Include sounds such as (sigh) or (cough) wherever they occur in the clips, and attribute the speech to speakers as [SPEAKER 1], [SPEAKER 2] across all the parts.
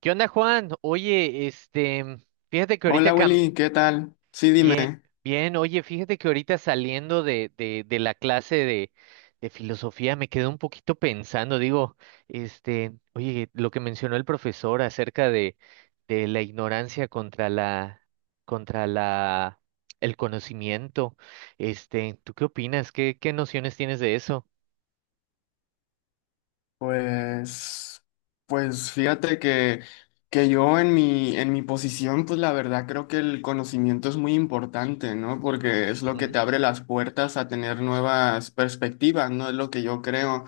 [SPEAKER 1] ¿Qué onda, Juan? Oye, fíjate que ahorita
[SPEAKER 2] Hola Willy, ¿qué tal? Sí, dime.
[SPEAKER 1] bien, bien, oye, fíjate que ahorita saliendo de la clase de filosofía me quedé un poquito pensando, digo, este, oye, lo que mencionó el profesor acerca de la ignorancia contra el conocimiento, este, ¿tú qué opinas? ¿Qué nociones tienes de eso?
[SPEAKER 2] Pues, pues fíjate que yo en mi posición, pues la verdad creo que el conocimiento es muy importante, ¿no? Porque es lo que
[SPEAKER 1] Ujú.
[SPEAKER 2] te abre las puertas a tener nuevas perspectivas, ¿no? Es lo que yo creo.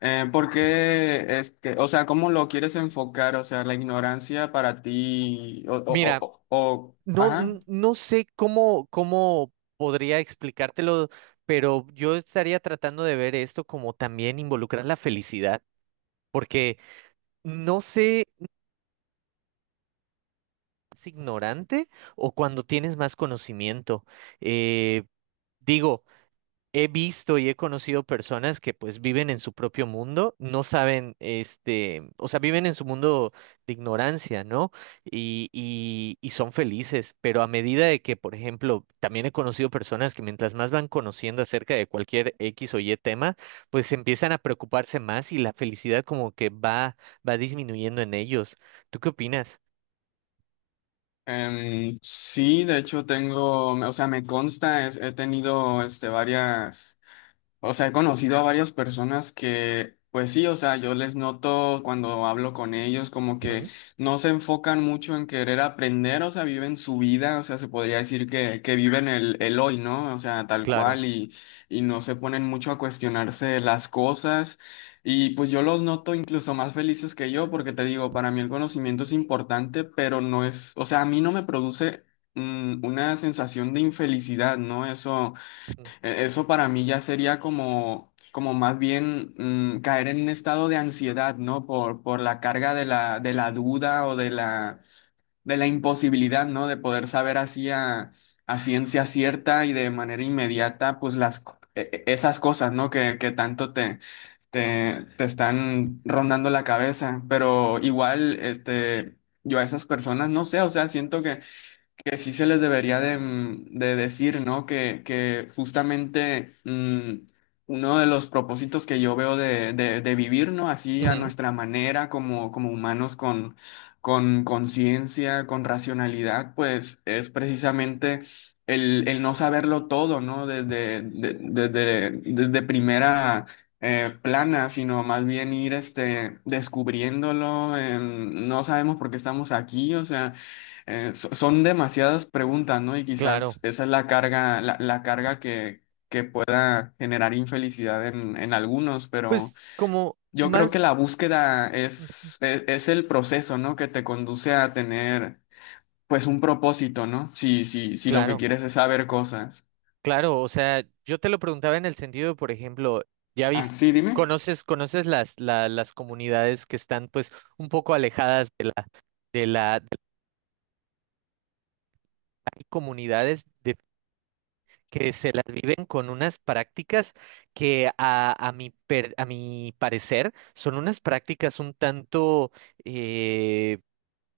[SPEAKER 2] ¿Por qué, o sea, ¿cómo lo quieres enfocar? O sea, la ignorancia para ti,
[SPEAKER 1] Mira.
[SPEAKER 2] ajá.
[SPEAKER 1] No sé cómo, cómo podría explicártelo, pero yo estaría tratando de ver esto como también involucrar la felicidad, porque no sé si es ignorante o cuando tienes más conocimiento. Eh, digo, he visto y he conocido personas que pues viven en su propio mundo, no saben, este, o sea, viven en su mundo de ignorancia, ¿no? Y son felices, pero a medida de que, por ejemplo, también he conocido personas que mientras más van conociendo acerca de cualquier X o Y tema, pues empiezan a preocuparse más y la felicidad como que va, va disminuyendo en ellos. ¿Tú qué opinas?
[SPEAKER 2] Sí, de hecho tengo, o sea, me consta, he tenido este, varias... O sea, he conocido a varias personas que, pues sí, o sea, yo les noto cuando hablo con ellos como
[SPEAKER 1] ¿Mm?
[SPEAKER 2] que no se enfocan mucho en querer aprender, o sea, viven su vida, o sea, se podría decir que viven el hoy, ¿no? O sea, tal
[SPEAKER 1] Claro.
[SPEAKER 2] cual y no se ponen mucho a cuestionarse las cosas. Y pues yo los noto incluso más felices que yo porque te digo, para mí el conocimiento es importante, pero no es, o sea, a mí no me produce una sensación de infelicidad, ¿no? Eso...
[SPEAKER 1] Mm.
[SPEAKER 2] Eso para mí ya sería como, como más bien caer en un estado de ansiedad, ¿no? Por la carga de la duda o de la imposibilidad, ¿no? De poder saber así a ciencia cierta y de manera inmediata, pues las, esas cosas, ¿no? Que tanto te, te, te están rondando la cabeza. Pero igual, este, yo a esas personas, no sé, o sea, siento que sí se les debería de, de decir, ¿no? Que justamente uno de los propósitos que yo veo de, de vivir, ¿no? Así a
[SPEAKER 1] Ujú.
[SPEAKER 2] nuestra manera, como, como humanos, con conciencia, con racionalidad, pues es precisamente el no saberlo todo, ¿no? Desde, desde, desde primera... plana, sino más bien ir este, descubriéndolo, no sabemos por qué estamos aquí, o sea, son demasiadas preguntas, ¿no? Y
[SPEAKER 1] Claro.
[SPEAKER 2] quizás esa es la carga, la carga que pueda generar infelicidad en algunos, pero
[SPEAKER 1] Pues como
[SPEAKER 2] yo creo que
[SPEAKER 1] más...
[SPEAKER 2] la búsqueda
[SPEAKER 1] ujú.
[SPEAKER 2] es el proceso, ¿no? Que te conduce a tener, pues, un propósito, ¿no? Si lo que
[SPEAKER 1] Claro.
[SPEAKER 2] quieres es saber cosas.
[SPEAKER 1] Claro, o sea, yo te lo preguntaba en el sentido, por ejemplo, ya
[SPEAKER 2] Ah,
[SPEAKER 1] viste,
[SPEAKER 2] sí, dime.
[SPEAKER 1] conoces, conoces las comunidades que están pues un poco alejadas de la, de las comunidades de, que se las viven con unas prácticas que a mi parecer son unas prácticas un tanto eh,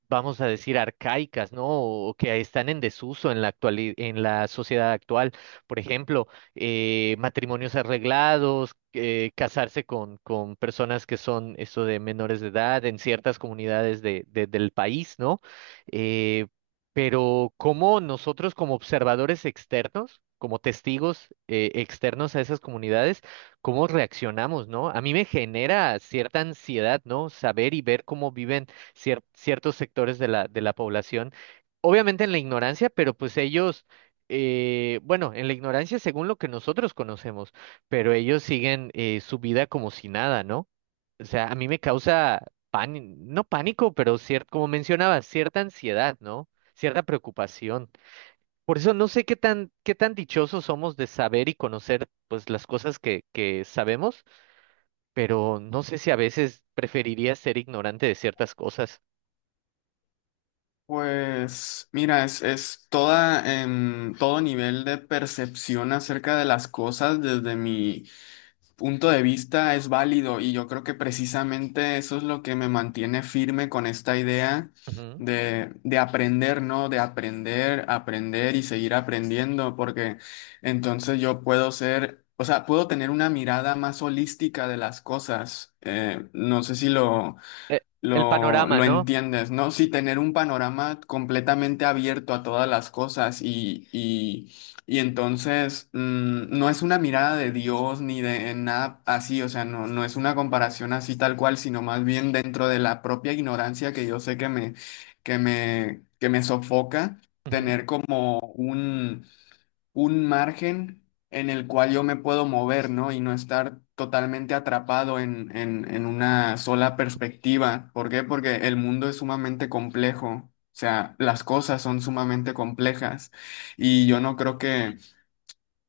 [SPEAKER 1] vamos a decir, arcaicas, ¿no? O que están en desuso en la actuali- en la sociedad actual. Por ejemplo, matrimonios arreglados, casarse con personas que son eso de menores de edad en ciertas comunidades del país, ¿no? Eh, pero cómo nosotros como observadores externos, como testigos externos a esas comunidades, ¿cómo reaccionamos? ¿No? A mí me genera cierta ansiedad, ¿no? Saber y ver cómo viven ciertos sectores de la población, obviamente en la ignorancia, pero pues ellos, bueno, en la ignorancia según lo que nosotros conocemos, pero ellos siguen su vida como si nada, ¿no? O sea, a mí me causa pánico, no pánico, pero como mencionaba, cierta ansiedad, ¿no? Cierta preocupación. Por eso no sé qué tan dichosos somos de saber y conocer, pues, las cosas que sabemos, pero no sé si a veces preferiría ser ignorante de ciertas cosas.
[SPEAKER 2] Pues, mira, es toda, todo nivel de percepción acerca de las cosas desde mi punto de vista es válido y yo creo que precisamente eso es lo que me mantiene firme con esta idea de aprender, ¿no? De aprender, aprender y seguir aprendiendo, porque entonces yo puedo ser, o sea, puedo tener una mirada más holística de las cosas. No sé si lo,
[SPEAKER 1] e- el
[SPEAKER 2] lo,
[SPEAKER 1] panorama,
[SPEAKER 2] lo
[SPEAKER 1] ¿no?
[SPEAKER 2] entiendes, ¿no? Sí, tener un panorama completamente abierto a todas las cosas y entonces no es una mirada de Dios ni de nada así, o sea, no, no es una comparación así tal cual, sino más bien dentro de la propia ignorancia que yo sé que me, que me sofoca,
[SPEAKER 1] Ujú,
[SPEAKER 2] tener como un un margen en el cual yo me puedo mover, ¿no? Y no estar totalmente atrapado en una sola perspectiva. ¿Por qué? Porque el mundo es sumamente complejo. O sea, las cosas son sumamente complejas y yo no creo que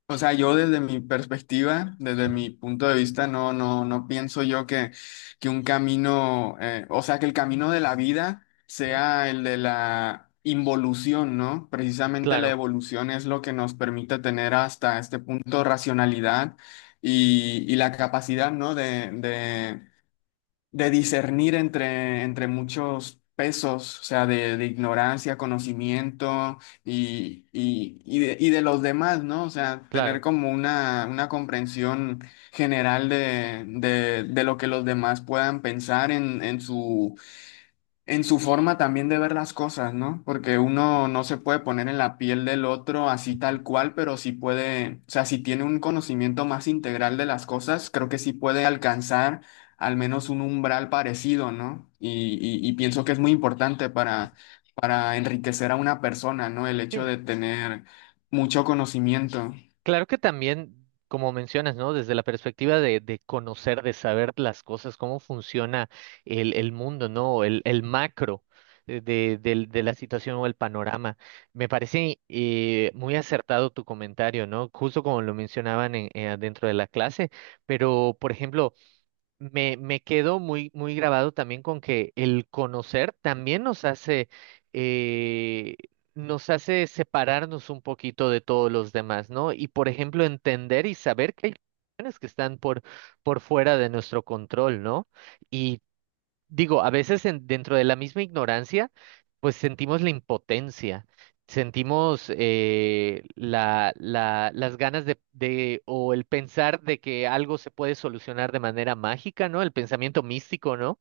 [SPEAKER 2] o sea, yo desde mi perspectiva, desde
[SPEAKER 1] ujú,
[SPEAKER 2] mi punto de vista, no, no, no pienso yo que un camino, o sea, que el camino de la vida
[SPEAKER 1] ujú.
[SPEAKER 2] sea el de la involución, ¿no? Precisamente la
[SPEAKER 1] Claro,
[SPEAKER 2] evolución es lo que nos permite tener hasta este punto racionalidad y la capacidad, ¿no? De discernir entre, entre muchos pesos, o sea, de ignorancia, conocimiento y de los demás, ¿no? O sea, tener
[SPEAKER 1] claro.
[SPEAKER 2] como una comprensión general de lo que los demás puedan pensar en su forma también de ver las cosas, ¿no? Porque uno no se puede poner en la piel del otro así
[SPEAKER 1] Ujú.
[SPEAKER 2] tal cual, pero sí puede, o sea, si tiene un conocimiento más integral de las cosas, creo que sí puede alcanzar al menos un umbral parecido, ¿no? Y, y pienso que es muy importante para enriquecer a una persona, ¿no? El hecho
[SPEAKER 1] Sí,
[SPEAKER 2] de tener mucho conocimiento.
[SPEAKER 1] claro que también, como mencionas, ¿no? Desde la perspectiva de conocer, de saber las cosas, cómo funciona el mundo, ¿no? El macro de la situación o el panorama. Me parece muy acertado tu comentario, ¿no? Justo como lo mencionaban en, dentro de la clase, pero, por ejemplo, me quedo muy, muy grabado también con que el conocer también eh, nos hace separarnos un poquito de todos los demás, ¿no? Y por ejemplo, entender y saber que hay cuestiones que están por fuera de nuestro control, ¿no? Y digo, a veces dentro de la misma ignorancia, pues sentimos la impotencia, sentimos las ganas o el pensar de que algo se puede solucionar de manera mágica, ¿no? El pensamiento místico, ¿no?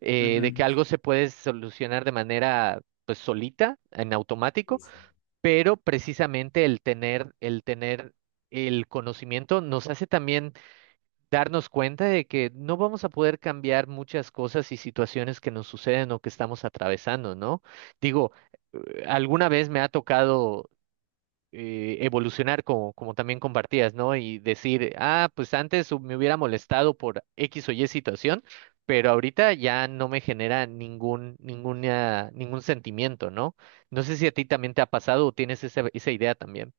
[SPEAKER 1] De que algo se puede solucionar de manera, pues, solita, en automático,
[SPEAKER 2] Ujú.
[SPEAKER 1] pero precisamente el tener el conocimiento nos hace también darnos cuenta de que no vamos a poder cambiar muchas cosas y situaciones que nos suceden o que estamos atravesando, ¿no? Digo, alguna vez me ha tocado evolucionar como, como también compartías, ¿no? Y decir, ah, pues antes me hubiera molestado por X o Y situación, pero ahorita ya no me genera ningún sentimiento, ¿no? No sé si a ti también te ha pasado o tienes esa, esa idea también.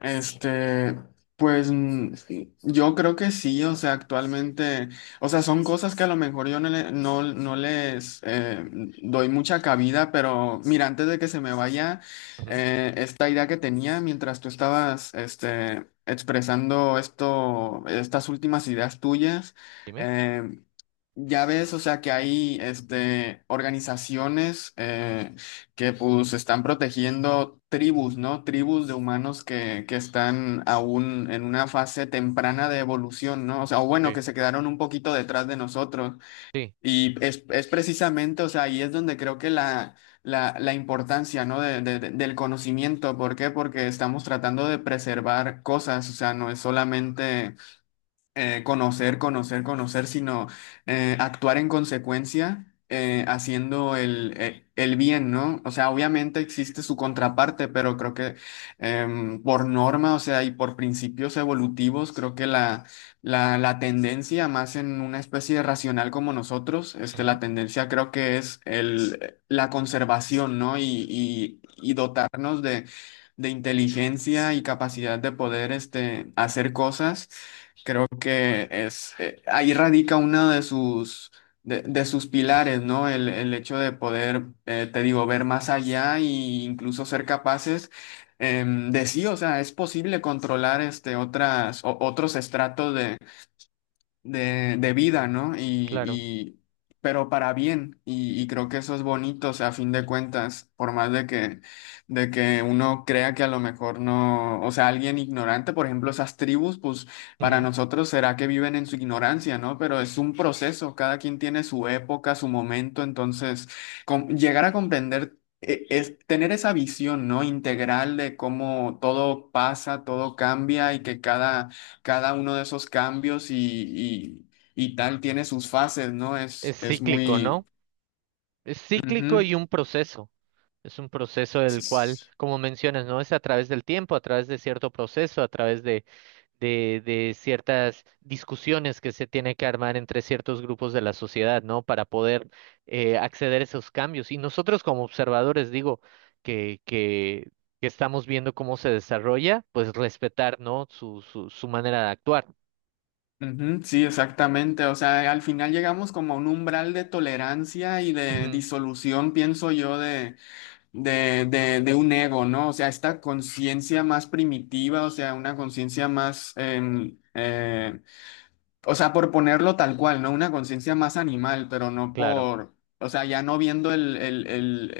[SPEAKER 2] Este, pues sí, yo creo que sí, o sea, actualmente, o sea, son cosas que a lo mejor yo no, no, no les doy mucha cabida, pero mira, antes de que se me vaya,
[SPEAKER 1] Ujú.
[SPEAKER 2] esta idea que tenía mientras tú estabas este, expresando esto, estas últimas ideas tuyas.
[SPEAKER 1] Dime.
[SPEAKER 2] eh, ya ves, o sea, que hay este, organizaciones que pues están protegiendo tribus, ¿no? Tribus de humanos que están aún en una fase temprana de evolución, ¿no? O sea, o bueno, que se quedaron un poquito detrás de nosotros.
[SPEAKER 1] Sí.
[SPEAKER 2] Y es precisamente, o sea, ahí es donde creo que la importancia, ¿no? Del conocimiento. ¿Por qué? Porque estamos tratando de preservar cosas, o sea, no es solamente conocer, conocer, conocer, sino actuar en consecuencia, haciendo el bien, ¿no? O sea, obviamente existe su contraparte, pero creo que por norma, o sea, y por principios evolutivos, creo que la tendencia, más en una especie de racional como nosotros, este, la
[SPEAKER 1] Ujú,
[SPEAKER 2] tendencia creo que es el, la conservación, ¿no? Y dotarnos de inteligencia y capacidad de poder este, hacer cosas. Creo que es ahí radica uno de sus pilares, ¿no? El hecho de poder, te digo, ver más allá e incluso ser capaces de sí, o sea, es posible controlar este otras otros estratos de vida, ¿no?
[SPEAKER 1] claro.
[SPEAKER 2] Y- pero para bien, y creo que eso es bonito, o sea, a fin de cuentas, por más de que uno crea que a lo mejor no, o sea, alguien ignorante, por ejemplo, esas tribus, pues para
[SPEAKER 1] Ujú.
[SPEAKER 2] nosotros será que viven en su ignorancia, ¿no? Pero es un proceso, cada quien tiene su época, su momento, entonces, llegar a comprender... Es tener esa visión, ¿no? Integral de cómo todo pasa, todo cambia y que cada, cada uno de esos cambios y, y tal tiene sus fases, ¿no?
[SPEAKER 1] Es
[SPEAKER 2] Es
[SPEAKER 1] cíclico,
[SPEAKER 2] muy...
[SPEAKER 1] ¿no? Es cíclico
[SPEAKER 2] ujú,
[SPEAKER 1] y un proceso. Es un proceso del cual,
[SPEAKER 2] s-
[SPEAKER 1] como mencionas, ¿no? Es a través del tiempo, a través de cierto proceso, a través de ciertas discusiones que se tiene que armar entre ciertos grupos de la sociedad, ¿no? Para poder acceder a esos cambios. Y nosotros como observadores, digo, que, que, que estamos viendo cómo se desarrolla, pues respetar, ¿no? Su manera de actuar.
[SPEAKER 2] ujú, sí, exactamente. O sea, al final llegamos como a un umbral de tolerancia y de
[SPEAKER 1] Ujú.
[SPEAKER 2] disolución, pienso yo, de un ego, ¿no? O sea, esta conciencia más primitiva, o sea, una conciencia más... O sea, por ponerlo tal cual, ¿no? Una conciencia más animal, pero no
[SPEAKER 1] Claro.
[SPEAKER 2] por, o sea, ya no viendo el, el, el,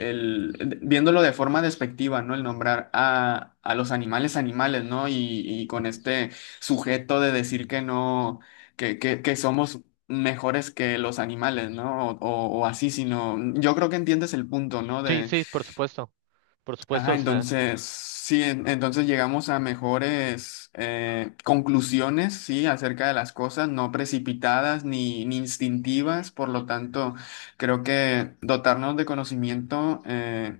[SPEAKER 2] el- viéndolo de forma despectiva, ¿no? El nombrar a los animales animales, ¿no? Y con este sujeto de decir que no, que somos mejores que los animales, ¿no? O así, sino, yo creo que entiendes el punto, ¿no?
[SPEAKER 1] Sí, sí, por supuesto. Por
[SPEAKER 2] Ah,
[SPEAKER 1] supuesto, o sea,
[SPEAKER 2] entonces, sí, entonces llegamos a mejores conclusiones, sí, acerca de las cosas, no precipitadas ni, ni instintivas, por lo tanto, creo que dotarnos de conocimiento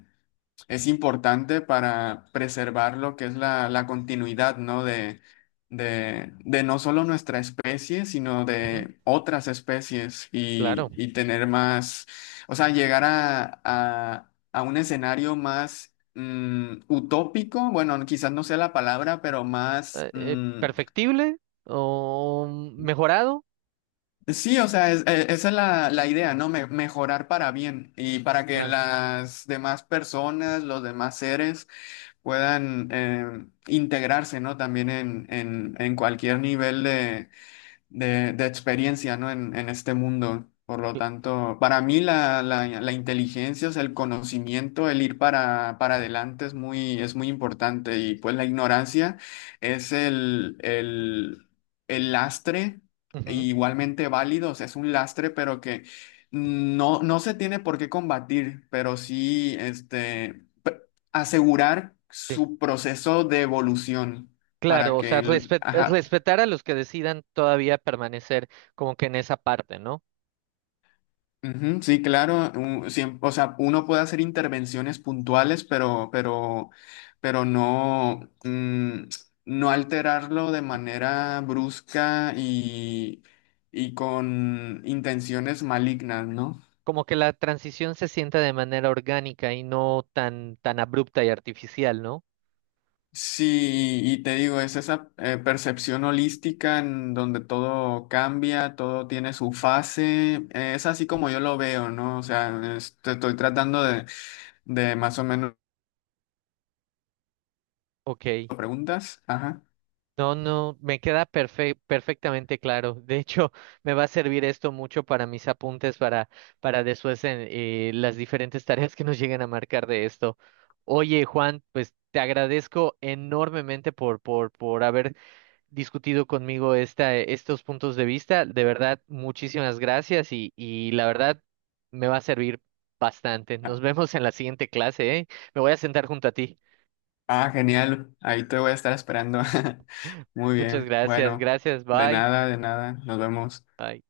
[SPEAKER 2] es importante para preservar lo que es la, la continuidad, ¿no? De no solo nuestra especie, sino
[SPEAKER 1] ujú,
[SPEAKER 2] de otras especies
[SPEAKER 1] claro.
[SPEAKER 2] y tener más, o sea, llegar a un escenario más utópico, bueno, quizás no sea la palabra, pero más...
[SPEAKER 1] Perfectible o mejorado,
[SPEAKER 2] Sí, o sea, esa es la, la idea, ¿no? Mejorar para bien y para que
[SPEAKER 1] claro.
[SPEAKER 2] las demás personas, los demás seres puedan integrarse, ¿no? También en cualquier nivel de experiencia, ¿no? En este mundo. Por lo tanto, para mí la, la, la inteligencia, o sea, el conocimiento, el ir para adelante es muy importante. Y pues la ignorancia es el lastre,
[SPEAKER 1] Ujú,
[SPEAKER 2] igualmente válido, o sea, es un lastre, pero que no, no se tiene por qué combatir, pero sí este, asegurar
[SPEAKER 1] sí.
[SPEAKER 2] su proceso de evolución para
[SPEAKER 1] Claro, o
[SPEAKER 2] que,
[SPEAKER 1] sea,
[SPEAKER 2] ajá,
[SPEAKER 1] respetar a los que decidan todavía permanecer como que en esa parte, ¿no?
[SPEAKER 2] Ujú, sí, claro, o sea, uno puede hacer intervenciones puntuales, pero no, no alterarlo de manera brusca y con intenciones malignas, ¿no?
[SPEAKER 1] Como que la transición se sienta de manera orgánica y no tan, tan abrupta y artificial, ¿no?
[SPEAKER 2] Sí, y te digo, es esa percepción holística en donde todo cambia, todo tiene su fase, es así como yo lo veo, ¿no? O sea, te estoy tratando de más o menos
[SPEAKER 1] Ok.
[SPEAKER 2] preguntas, ajá.
[SPEAKER 1] No, no, me queda perfectamente claro. De hecho, (laughs) me va a servir esto mucho para mis apuntes para después en las diferentes tareas que nos lleguen a marcar de esto. Oye, Juan, pues te agradezco enormemente por haber discutido conmigo esta, estos puntos de vista. De verdad, muchísimas gracias y la verdad me va a servir bastante. Nos vemos en la siguiente clase, ¿eh? Me voy a sentar junto a ti.
[SPEAKER 2] Ah, genial. Ahí te voy a estar esperando. (laughs) Muy
[SPEAKER 1] Muchas
[SPEAKER 2] bien.
[SPEAKER 1] gracias,
[SPEAKER 2] Bueno,
[SPEAKER 1] gracias,
[SPEAKER 2] de
[SPEAKER 1] bye.
[SPEAKER 2] nada, de nada. Nos vemos.
[SPEAKER 1] Bye.